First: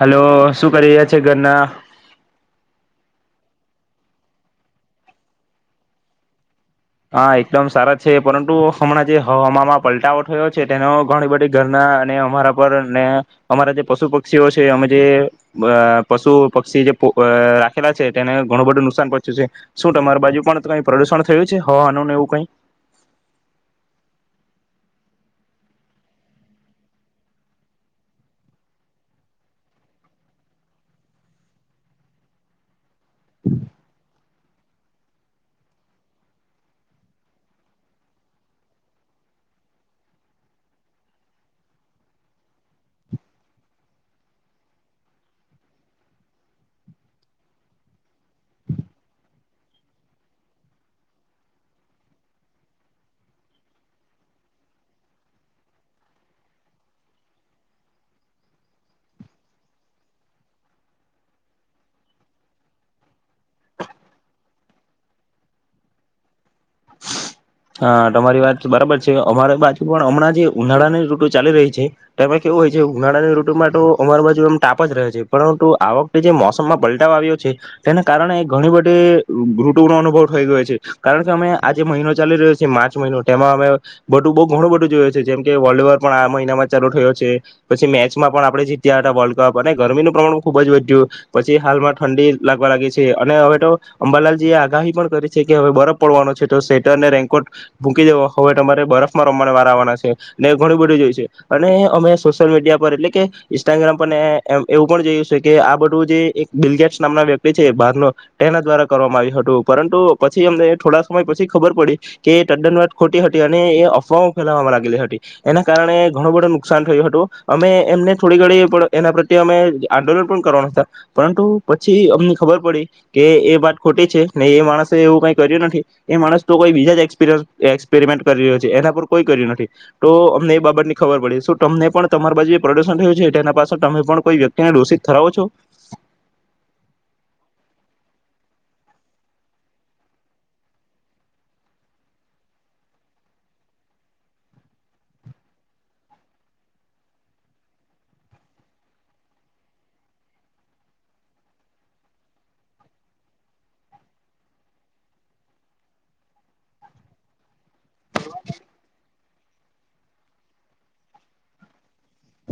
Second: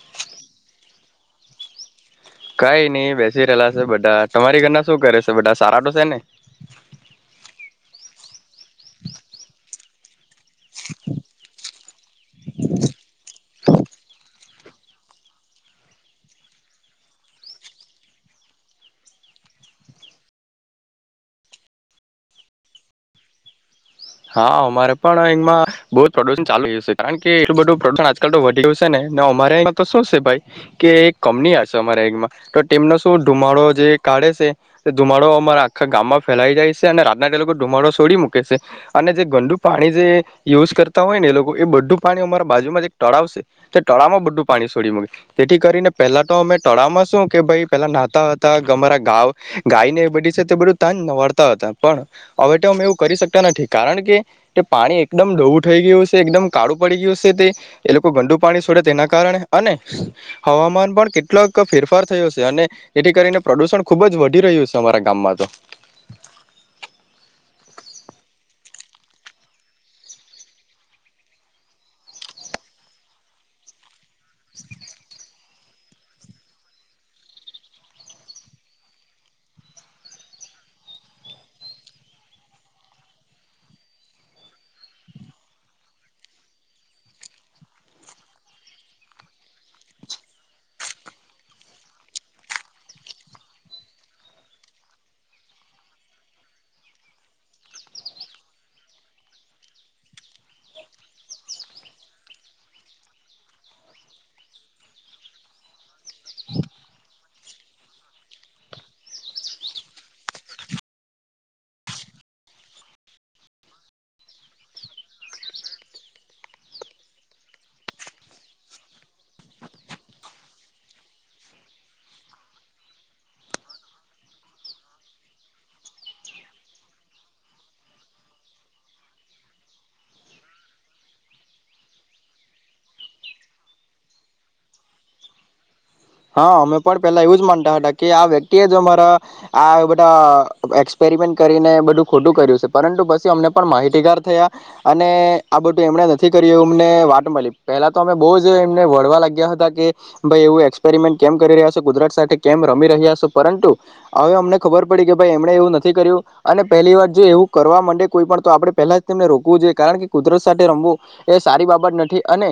હાલો શું કરી રહીયા તે ધરના કઈ નઈ બેસી રહેલા છે બધા તમારી ઘરના શું કરે છે બધા સારા તો છે ને હા એકદમ સારા છે પરંતુ હમણાં જે હવામાંમાં પલટાવો થયો છે તેનો ઘણી બધી ઘરના અને અમારા પર ને અમારા જે પશુ પક્ષીઓ છે અમે જે પશુ પક્ષી જે રાખેલા છે તેને ઘણું બધું નુકસાન પહોંચ્યું છે શું તમારી બાજુ પણ કઈ પ્રદુષણ થયું છે તે હવાનું ને એવું કઈ હા અમારે પણ અંમાં બહુ જ પ્રોડક્શન ચાલુ જશે કારણ કે એટલું બધું પ્રોશન આજકાલ તો વધી ગયું છે નેને અમારે તો શું છે ભાઈ કે એક કપની આવ છે અમારે અંમાં તો તેમનો શું ધુમાડો જે કાઢે છે ધુમાડો અમારા આખા ગામમાં ફેલાઈ જાય છે અને રાતના એ લોકો ધુમાડો છોડી મૂકે છે અને જે ગંદુ પાણી જે યુઝ કરતા હોય ને એ લોકો એ બધું પાણી અમારા બાજુમાં જે એક તળાવ છે. તે તળાવમાં બધું પાણી છોડી મુકે તેથી કરીને પહેલા તો અમે તળાવમાં શું કે ભાઈ પેલા નાહતા હતા કે અમારા ગાવ ગાય ને એ બધી છે તે બધું તાજ નવાડતા હતા. પણ હવે તો અમે એવું કરી શકતા નથી. કારણ કે તે પાણી એકદમ ડોવું થઈ ગયું છે એકદમ કાળું પડી ગયું છે તે એ લોકો ગંદું પાણી છોડે તેના કારણે અને હવામાન પણ કેટલોક ફેરફાર થયો છે અને એથી કરીને પ્રદુષણ ખુબ જ વધી રહ્યું છે અમારા ગામમાં તો. હા તમારી વાત બરાબર છે. અમારે બાજુ પણ હમણાં જે ઉનાળાની ઋતુ ચાલી રહી છે તેમાં કેવું હોય છે ઉનાળાની ઋતુમાં તો- અમારી બાજુ એમ તાપ જ રહે છે. પણ તો આ વખતે જે મોસમમાં પલટા આવ્યો છે તેના કારણે ઘણી બધી ઋતુનો અનુભવ થઈ ગયો છે. કારણ કે અમે આજે મહિનો ચાલી રહ્યો માર્ચ મહિનો તેમાં અમે બધું બહુ ઘણું બધું જોયું છે. જેમ કે વર્લ્ડ આ પણ આ મહિનામાં ચાલુ થયો છે પછી મેચમાં પણ આપણે જીત્યા હતા વર્લ્ડ કપ અને ગરમીનું પ્રમાણ પણ ખુબ જ વધ્યું પછી હાલમાં ઠંડી લાગવા લાગી છે અને હવે તો અંબાલાલજી એ આગાહી પણ કરી છે કે હવે બરફ પડવાનો છે તો સેટ તને રેકોટ ભૂકી દવા હોવે તમારે બરફમાં રમવા વાર આવવાના છે ને ઘણું બધી જોયશે અને અમે સોશયલ મીડિયા પર એટલે કે ઇન્સ્ટાગ્રામ પર એ એ એમ એવું પણ જોયું છે કે આ બધું જે એક બિલ ગેટ્સે નામ ના વ્યક્તિ છે બાર નો તેના દ્વારા કરવામાં આવ્યું હતું પરંતુ પછી અમને થોડા સમય પછી ખબર પડી કે તદ્દન વાત ખોટી હતી. અને એ અફવાઓ ફેલાવામાં લાગેલી હતી. એના કારણે ઘણું બધું નુકસાન થયું હતું. અમે એમને થોડી ઘડી પણ એના પ્રત્યે અમે આંદોલન પણ કરવાના હતા. પરંતુ પછી અમને ખબર પડી કે એ વાત ખોટી છે. ને એ માણસે એવું કઈ કર્યું નથી. એ માણસ તો કોઈ બીજા જ એક્સપેરિમેન્ટ કરી રહ્યો છે. એના પર કોઈ કર્યું નથી. તો અમને એ બાબત ની ખબર પડે તમને પણ તમારી બાજુ પ્રદર્શન થયું છે એના પાસે તમે પણ કોઈ વ્યક્તિને દોષિત ઠરાવો છો! હા અમે પણ પેલા એવું જ માનતા હતા કે આ વ્યક્તિ એ જ અમારા આ બધા એક્સપેરિમેન્ટ કરીને બધું ખોટું કર્યું છે. પરંતુ પછી અમને પણ માહિતીગાર થયા અને આ બધું એમણે નથી કર્યું એવું અમને વાત મળી. પહેલા તો અમે બહુ જ એમને વળવા લાગ્યા હતા કે ભાઈ એવું એ એસપેરમેન્ટ કેમ કરી રહ્યા છો કુદરત સાથે કેમ રમી રહ્યા છે પરંતુ હવે અમને ખબર પડી કે ભાઈ એમણે એવું નથી કર્યું. અને પહેલી વાર જો એવું કરવા માંડે કોઈ પણ તો આપણે પહેલા જ તેમને રોકવું જોઈએ કારણ કે કુદરત સાથે રમવું એ સારી બાબત નથી, અને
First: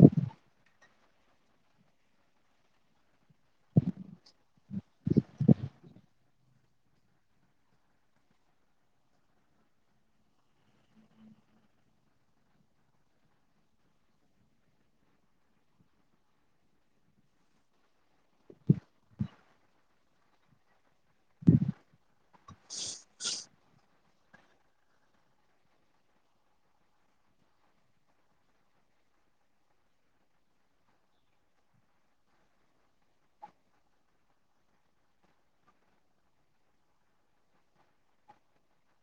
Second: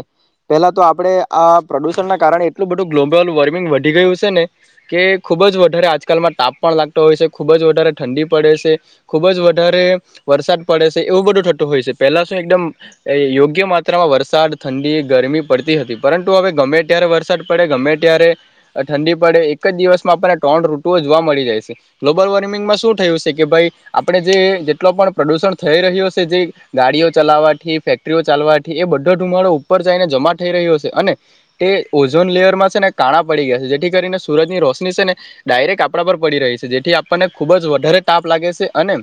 પેલા તો આપણે આ પ્રદુષણના કારણે એટલું બધું ગ્લોબલ વોર્મિંગ વધી ગયું છે ને કે ખૂબ જ વધારે આજકાલમાં તાપ પણ લાગતો હોય છે. ખૂબ જ વધારે ઠંડી પડે છે. ખૂબ જ વધારે વરસાદ પડે છે. એવું બધું થતું હોય છે, પહેલા શું એકદમ યોગ્ય માત્રામાં વરસાદ ઠંડી ગરમી પડતી હતી, પરંતુ હવે ગમે ત્યારે વરસાદ પડ ગમે ત્યારે ઠંડી પડે એક જ દિવસમાં આપણને ત્રણ ઋતુઓ જોવા મળી જાય છે. ગ્લોબલ વોર્મિંગમાં શું થયું છે કે, ભાઈ આપણે જે જેટલો પણ પ્રદુષણ થઈ રહ્યો છે. જે ગાડીઓ ચલાવવાથી ફેક્ટરીઓ ચાલવાથી એ બધો ધુમાડો ઉપર જઈને જમા થઈ રહ્યો છે. અને તે ઝોન લેયરમાં છે ને કાણા પડી ગયા છે જેથી કરીને સુરજ ની રોશની છે ને ડાયરેક્ટ આપણા પર પડી રહી છે. જેથી આપણને ખુબ જ વધારે તાપ લાગે છે અને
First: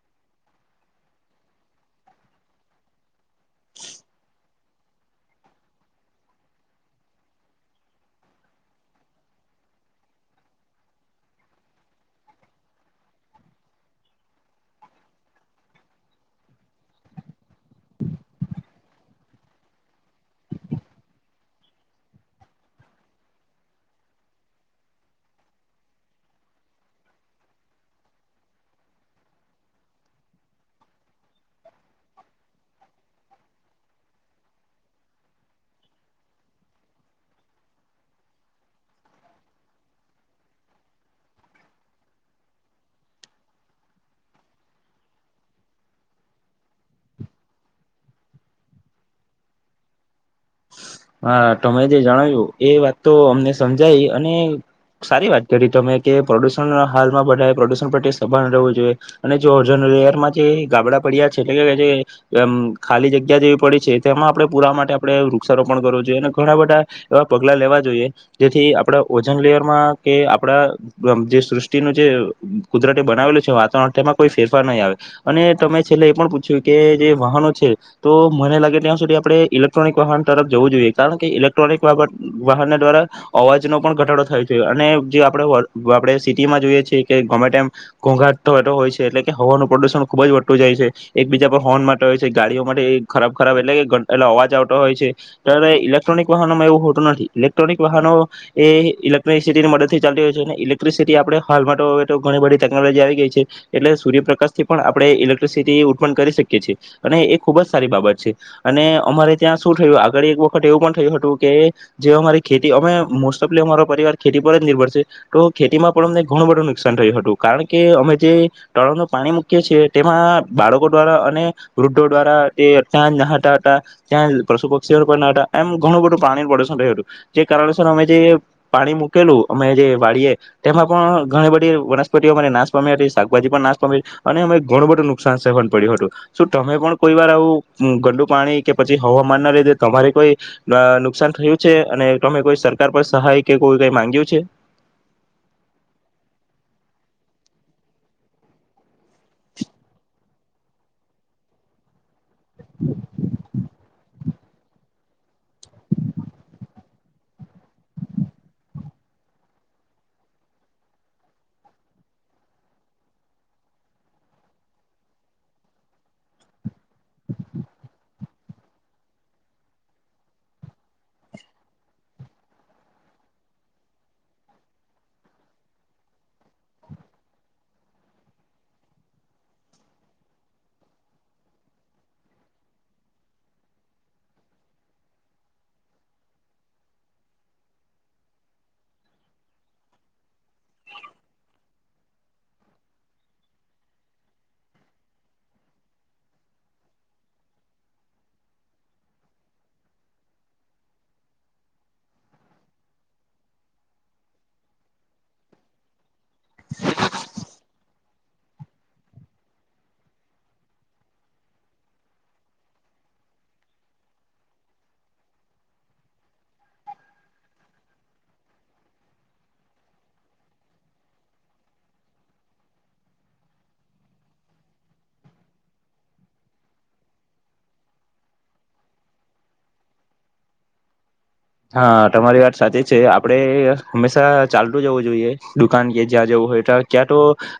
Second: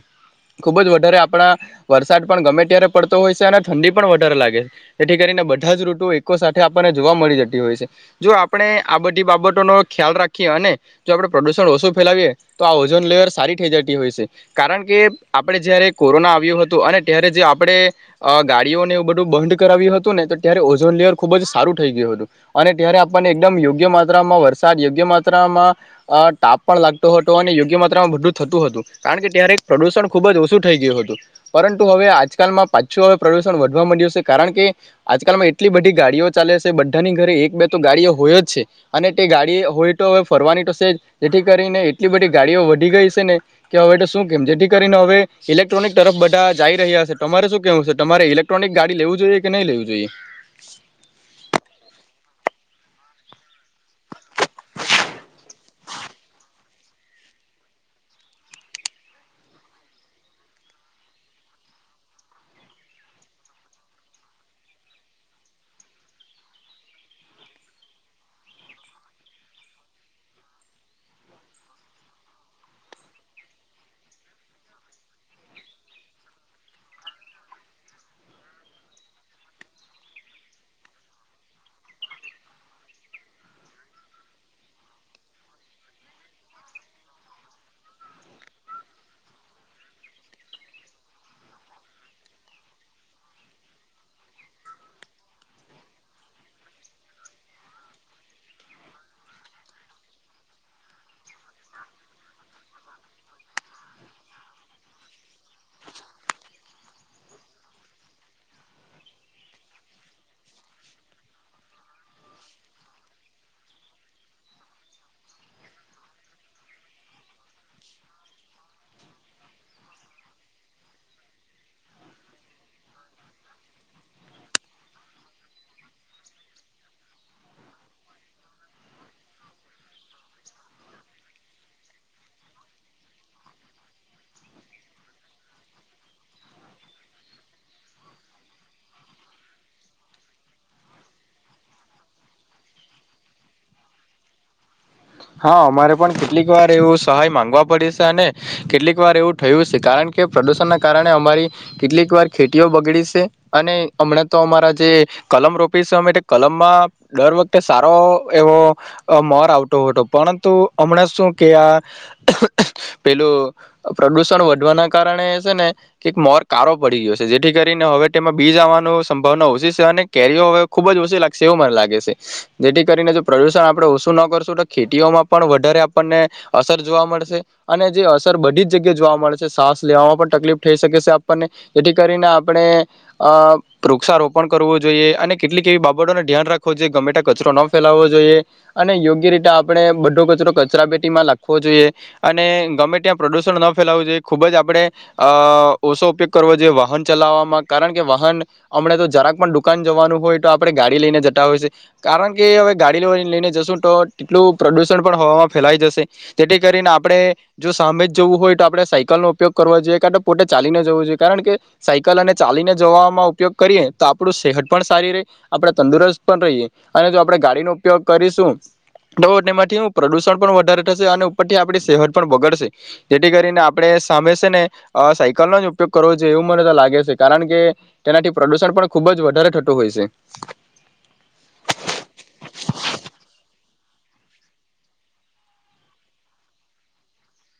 ખુબ જ વધારે આપણા વરસાદ પણ ગમે ત્યારે પડતો હોય છે, અને ઠંડી પણ વધારે લાગે છે. જેથી કરીને બધા જ ઋતુ એકકો સાથે આપણને જોવા મળી જતી હોય છે. જો આપણે આ બધી બાબતોનો ખ્યાલ રાખીએ અને જો આપણે પ્રદુષણ ઓછું ફેલાવીએ તો આ ઓઝોન લેયર સારી થઈ જતી હોય છે. કારણ કે આપણે જયારે કોરોના આવ્યું હતું, અને ત્યારે જે આપણે ગાડીઓને એવું બધું બંધ કરાવ્યું હતું ને તો ત્યારે ઓઝોન લેયર ખુબ જ સારું થઈ ગયું હતું. અને ત્યારે આપણને એકદમ યોગ્ય માત્રામાં વરસાદ યોગ્ય, માત્રામાં તાપ પણ લાગતો હતો. અને યોગ્ય માત્રામાં બધું થતું હતું. કારણ કે ત્યારે પ્રદુષણ ખૂબ જ ઓછું થઈ ગયું હતું. પરંતુ હવે આજકાલમાં પાછું હવે પ્રદુષણ વધવા મળડ્યું છે. કારણ કે આજકાલમાં એટલી બધી ગાડીઓ ચાલે છે બધાની ઘરે એક બે તો ગાડીઓ હોય જ છે. અને તે ગાડી હોય તો હવે ફરવાની તો છે. જ જેથી કરીને એટલી બધી ગાડીઓ વધી ગઈ છે, ને કે હવે શું કેમ જેથી કરીને હવે ઇલેક્ટ્રોનિક તરફ બધા જઈ રહ્યા છે. તમારે શું કેવું છે? તમારે ઇલેક્ટ્રોનિક ગાડી લેવું જોઈએ કે નહીં લેવું જોઈએ! હા તમે જે જણાવ્યું એ વાત તો અમને સમજાય અને સારી વાત કરી તમે કે પ્રદુષણ હાલમાં બધાય પ્રદુષણ પ્રત્યે સભાન રહેવું જોઈએ. અને જો ઓઝોન રેયમાં જે ગાબડા પડ્યા છે એટલે કે જે ખાલી જગ્યા જેવી પડી છે. તેમાં આપણે પુરા માટે આપણે વૃક્ષ રોપણ‌ કરવો જોઈએ. અને ઘણા બધા એવા પગલા લેવા જોઈએ જેથી આપણા ઓજન લેયરમાં કે આપડા જે સૃષ્ટિનું જે કુદરતી બનાવેલું છે વાતાવરણ તેમાં કોઈ ફેરફાર નહીં આવે. અને તમે છેલ્લે એ પણ પૂછ્યું કે જે વાહનો છે તો મને લાગે ત્યાં સુધી આપણે ઇલેક્ટ્રોનિક વાહન તરફ જવું જોઈએ કારણ કે ઇલેક્ટ્રોનિક વાહન દ્વારા અવાજનો પણ ઘટાડો થાય. અને જે આપણે આપણે સિટીમાં જોઈએ છએ કે ગમે ટાઈમ ઘોંઘાટ હોય છે. એટલે કે હવાનું પ્રદુષણ ખુબ જ વધટતું જાય છે એકબીજા પર હોર્ન માટે હોય છે. ગાડીઓ માટે ખરાબ ખરાબ એટલે કે એટલે અવાજ આવતો હોય છે ત્યારે ઇલેક્ટ્રોનિક વાહનોમાં એવું હોતું નથી, ઇલેક્ટ્રોનિક વાહનો એ ઇલેક્ટ્રિસિટી ની મદદથી ચાલલી હોય છે. અને ઇલેક્ટ્રિસિટી આપણે હાલમાં ઘણી બધી ટેકનોલોજી આવી ગઈ છે. એટલે સૂર્યપ્રકાશ થી પણ આપણે ઇલેક્ટ્રિસિટી ઉત્પન્ કરી શકીએ છીએ અને એ ખુબ જ સારી બાબત છે અને અમારે ત્યાં શું થયું ઘરે એક વખત એવું પણ થયું હતું કે જે અમારી ખેતી અમે મોસ્ટ ઓફલી અમારો પરિવાર ખેતી પર જ નિર્ભર છે તો ખેતીમાં પણ અમને ઘણું બધું નુકસાન થયું હતું કારણ કે અમે જે તળાવનું પાણી મૂકીએ છીએ તેમાં બાળકો દ્વારા અને વૃદ્ધો દ્વારા તે ત્યાં નહતા હતા ત્યાં પશુ પક્ષીઓના નહાતા હતા. એમ ઘણું બધું પાણી પ્રદુષણ રહ્યું હતું. જે કારણસર અમે જે પાણી મૂકેલું અમે જે વાડીએ તેમાં પણ ઘણી બધી વનસ્પતિઓ અ નાશ પામી હતી, શાકભાજી પણ નાશ પામી. અને અમે ઘણું બધું નુકસાન સવાન પડ્યું હતું શું તમે પણ કોઈ વાર આવું ગં‌દુ પાણી કે પછી હવામાન ના લીધે તમારે કોઈ નુકસાન થયું છે, અને તમે કોઈ સરકાર પર સહાય કે કોઈ કઈ માંગ્યું છે. હા અમારે પણ કેટલીક વાર એવું સહાય માંગવા પડે છે. અને કેટલીક વાર એવું થયું છે કારણ કે પ્રદુષણ ના કારણે અમારી કેટલીક વાર ખેતીઓ બગડી છે અને હમણાં તો અમારા જે કલમ રોપીશ અમે કલમમાં દર વખતે સારો એવો મોર આવતો હતો. પરંતુ હમણાં શું કે આ પેલું પ્રદુષણ વધવાના કારણે એ છે ને કે મોર કારો પડી ગયો છે. જેથી કરીને હવે તેમાં બીજ આવવાનું સંભાવના ઓછી છે. અને કેરીઓ હવે ખુબ જ ઓછી લાગશે એવું મને લાગે છે. જેથી કરીને જો પ્રદુષણ આપણે ઓછું ન કરશું તો ખેતીઓમાં પણ વધારે આપણને અસર જોવા મળશે. અને જે અસર બધી જ જગ્યાએ જોવા મળેશે શ્વાસ લેવામાં પણ તકલીફ થઈ શકે છે. આપણને જેથી કરીને આપણે અ વૃક્ષારોપણ કરવું જોઈએ. અને કેટલીક એવી બાબતોને ધ્યાન રાખવું જોઈએ ગમે ત્યાં કચરો ન ફેલાવવો જોઈએ અને યોગ્ય રીતે આપણે બધો કચરો કચરા પેટીમાં નાખવો જોઈએ. અને ગમે ત્યાં પ્રદુષણ ન ફેલાવું જોઈએ. ખૂબ જ આપણે અ ઓછો ઉપયોગ કરવો જોઈએ વાહન ચલાવવામાં. કારણ કે વાહન હમણાં તો જરાક પણ દુકાન જવાનું હોય તો આપણે ગાડી લઈને જતા હોય છે કારણ કે હવે ગાડી લઈને જશું તો એટલું પ્રદૂષણ પણ હવામાં ફેલાઈ જશે. જેથી કરીને આપણે જો સામે જ જવું હોય તો આપણે સાયકલનો ઉપયોગ કરવો જોઈએ કા તો પોતે ચાલીને જવું જોઈએ. કારણ કે સાયકલ અને ચાલીને જવામાં ઉપયોગ કરીએ તો આપણું સેહત પણ સારી રહે આપણે તંદુરસ્ત પણ રહીએ. અને જો આપણે ગાડીનો ઉપયોગ કરીશું તો તેમાંથી પ્રદુષણ પણ વધારે થશે. અને ઉપરથી આપણી સેહત પણ બગડશે. જેથી કરીને આપણે સામે છે ને સાયકલનો જ ઉપયોગ કરવો જોઈએ એવું મને તો લાગે છે. કારણ કે તેનાથી પ્રદુષણ પણ ખુબ જ વધારે થતું હોય છે. હા તમારી વાત સાચી છે આપણે હંમેશા ચાલતું જવું જોઈએ દુકાન કે જ્યાં જવું હોય ત્યાં ક્યાં તો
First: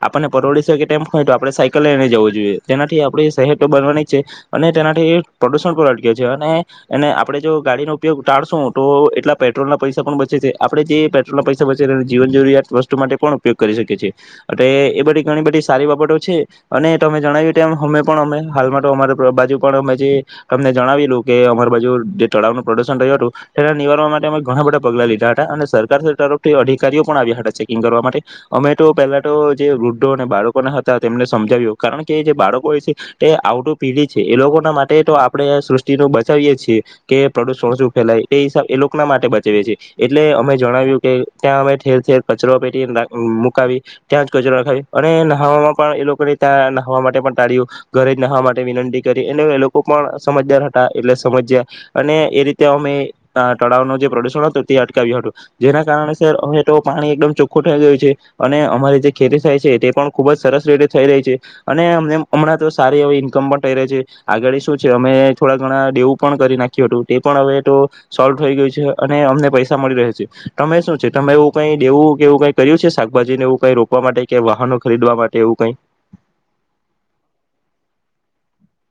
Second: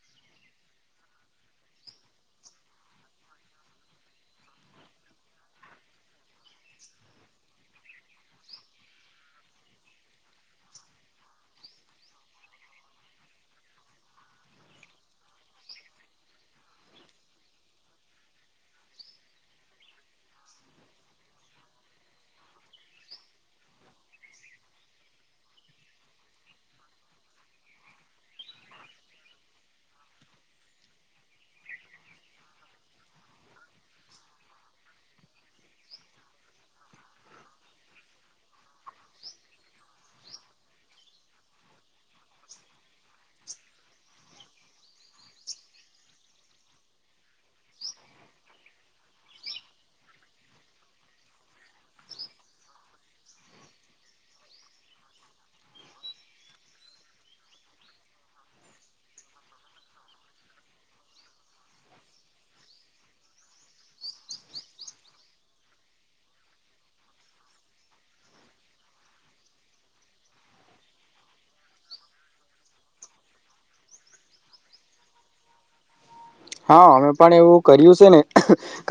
આપણને પરોળી શકે તેમ હોય તો આપણે સાયકલ લઈને જવું જોઈએ. તેનાથી આપડી સહેત તો બનવાની જ છે, અને તેનાથી પ્રદુષણ પણ અટકે છે. અને એને આપણે જો ગાડીનો ઉપયોગ ટાળશું તો એટલા પેટ્રોલ ના પૈસા પણ બચે છે. આપણે જે પેટ્રોલ ના પૈસા બચે છે જીવન જરૂરિયાત વસ્તુ માટે પણ ઉપયોગ કરી શકીએ છીએ. અતે એ બધી ઘણી બધી સારી બાબતો છે. અને તમે જણાવ્યું તેમ અમે પણ અમે હાલમાં તો અમા બાજુ પણ અમે જે તમને જણાવીલું કે અમારી બાજુ જે તળાવનું પ્રદુશન રહ્યું હતું તે નિવારવા માટે અમે ઘણા બધા પગલા લીધા હતા. અને સરકાર તરફથી અધિકારીઓ પણ આવ્યા હતા ચેકિંગ કરવા માટે. અમે તો પહેલા તો જે વૃદ્ધો અને બાળકોના હતા તેમને સમજાવ્યું કારણ કે જે બાળકો હોય છે તે આવતું પીઢી છે. એ લોકોના માટે તો આપણે સૃષ્ટિ ન બચાવીએ છીએ કે પ્રદુષણ શું ફેલાય તે હિસાબ એ લોકના માટે બચેવે છે. એટલે અમે જણાવ્યું કે ત્યાં અમે ઠેર-ઠેર કચરો પેટીને રાખ મુકાવી, ત્યાં જ કચરો નખાવી, અને નહાવામાં પણ એ લોકોને તા નહાવા માટે પણ ટાળ્યું. ઘરે જ નાહવા માટે વિનંતી કરી, એટલે એ લોકો પણ સમજદાર હતા, એટલે સમજ્યા. અને એ રીતે અમે ના તળાવ નું જે પ્રદુષણ હતું તે અટકાવ્યો હતું. જેના કારણે સર હવે તો પાણી એકદમ ચોખ્ખું થઈ ગયેલું છે. અને અમારી જે ખેતી થાય છે, તે પણ ખુબ જ સરસ રીતે થઈ રહી છે. અને [unintelligible] હમણાં તો સારી હવે ઈન્કમ પણ થઈ રહી છે. આગળ શું છે અમે થોડા ઘણા દેવું પણ કરી નાખ્યું હતું. તે પણ હવે તો સોલ્વ થઈ ગયું છે. અને અમને પૈસા મળી રહે છે. તમે શું છે તમે એવું કઈ દેવું કે એવું કઈ કર્યું છે, શાકભાજીને એવું કઈ રોપવા માટે કે વાહનો ખરીદવા માટે એવું કઈ? હા અમે પણ એવું કર્યું છે ને.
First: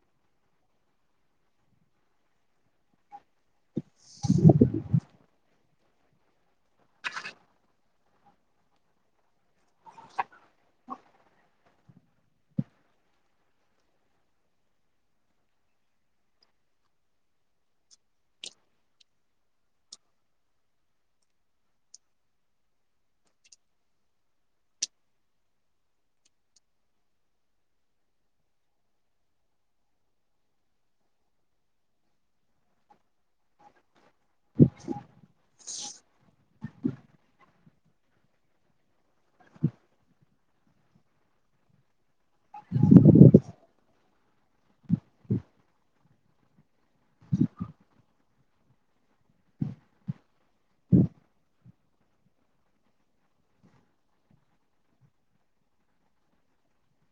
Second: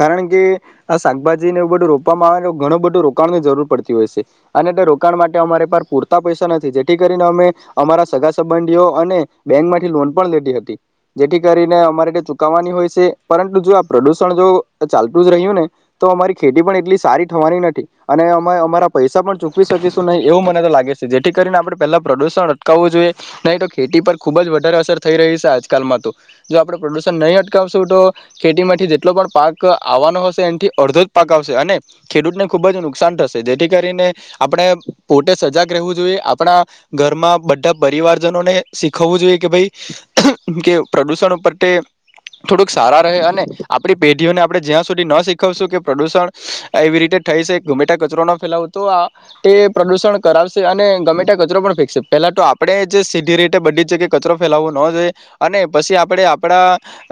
કારણ કે આ શાકભાજી ને એવું બધું રોપવામાં આવે ઘણું બધું રો કાણ ની જરૂર પડતી હોય છે. અને તે રોકાણ માટે અમારે પૂરતા પૈસા નથી. જેથી કરીને અમે અમારા સગા સંબંધીઓ અને બેંક માંથી લોન પણ લીધી હતી. જેથી કરીને અમારે ત્યાં ચૂક વવાની હોય સે, પરંતુ જો આ પ્રદુષણ જો ચાલતું જ રહ્યું ને તો અમારી ખેતી પણ એટલી સારી થવાની નથી. અને અમે અમારા પૈસા પણ ચૂકવી શકીશું નહીં એવું મને તો લાગે છે. જેથી કરીને આપણે પહેલા પ્રદુષણ અટકાવવું જોઈએ, નહીં તો ખેતી પર ખુબ જ વધારે અસર થઈ રહી છે આજકાલમાં તો. જો આપણે પ્રદૂ ષણ નહી અટકાવશું તો ખેતીમાંથી જેટલો પણ પાક આવવાનો હશે એનથી અડધો જ પાક આવશે. અને ખેડૂતને ખુબ જ નુકસાન થશે. જેથી કરીને આપણે પોતે સજાગ રહેવું જોઈએ. આપણા ઘરમાં બધા પરિવારજનોને શીખવવું જોઈએ કે ભઈ કે પ્રદુષણ ઉપર તે થોડુંક સારા રહે, અને આપડી પેઢીઓને આપણે જ્યાં સુધી ન શીખવશું કે પ્રદૂષણ એવી રીતે થઈ સે, ગમેટા કચરો ન ફેલાવો તો આ તે પ્રદૂષણ કરાવશે અને ગમેટા કચરો પણ ફેંકશે. પેલા તો આપણે જે સીધી રીતે બધી જ જગ્યાએ કચરો ફેલાવવો ન જોઈએ અને પછી આપણે આપણા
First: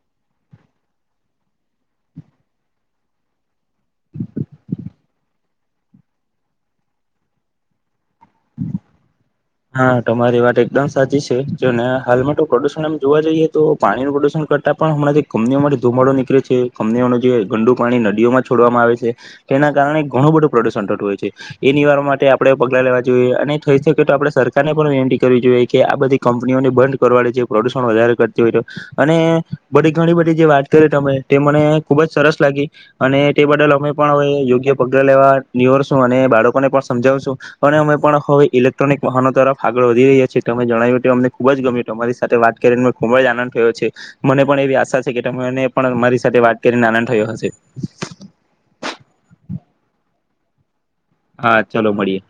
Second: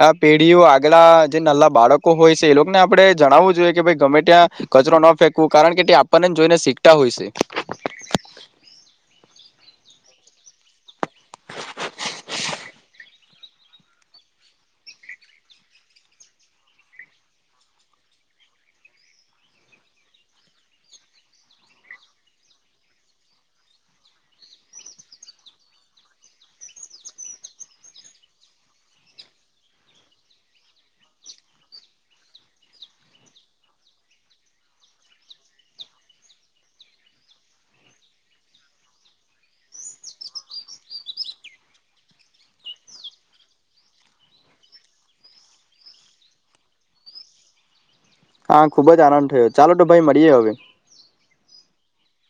આ પેઢીઓ આગળ જે નલા બાળકો હોય છે એ લોકોને આપણે જણાવવું જોઈએ કે ભાઈ ગમે ત્યાં કચરો ના ફેંકવું કારણ કે તે આપણને જ જોઈને શીખતા હોય છે. હા તમારી વાત એકદમ સાચી છે. જોને હાલમાં તો પ્રદુષણ એમ જોવા જઈએ તો પાણીનું પ્રદુષણ કરતાં પણ હમણાં જે કંપનીઓ માથી ધુમાડો નીકળે છે, કંપનીઓનું જે ગંડુ પાણી નદીઓમાં છોડવામાં આવે છે, તેના કારણે ઘણું બધું પ્રદુષણ થતું હોય છે. એ નિવારણ માટે આપડે પગલા લેવા જોઈએ અને થઈ શકે તો આપડે સરકારની પણ વિનંતી કરવી જોઈએ કે આ બધી કંપનીઓને બંધ કરવાડે છે જે પ્રદુષણ વધારે કરતી હોય તો. અને બધી ઘણી બધી જે વાત કરી તમે તે મને ખુબ જ સરસ લાગી, અને તે બદલ અમે પણ હવે યોગ્ય પગલા લેવા નીવરશું અને બાળકોને પણ સમજાવશું, અને અમે પણ હવે ઇલેક્ટ્રોનિક વાહનો તરફ આગળ વધી રહ્યા છી. તમે જણાવ્યું અમને ખુબ જ ગમ્યું. તમારી સાથે વાત કરીને ખૂબ જ આનંદ થયો છે. મને પણ એવી આશા છે કે તમને પણ અમારી સાથે વાત કરીને આનંદ થયો હશે. હા ખુબ જ આનંદ થયો. ચાલો તો ભાઈ મળીએ હવે. હા, ચાલો મળીએ.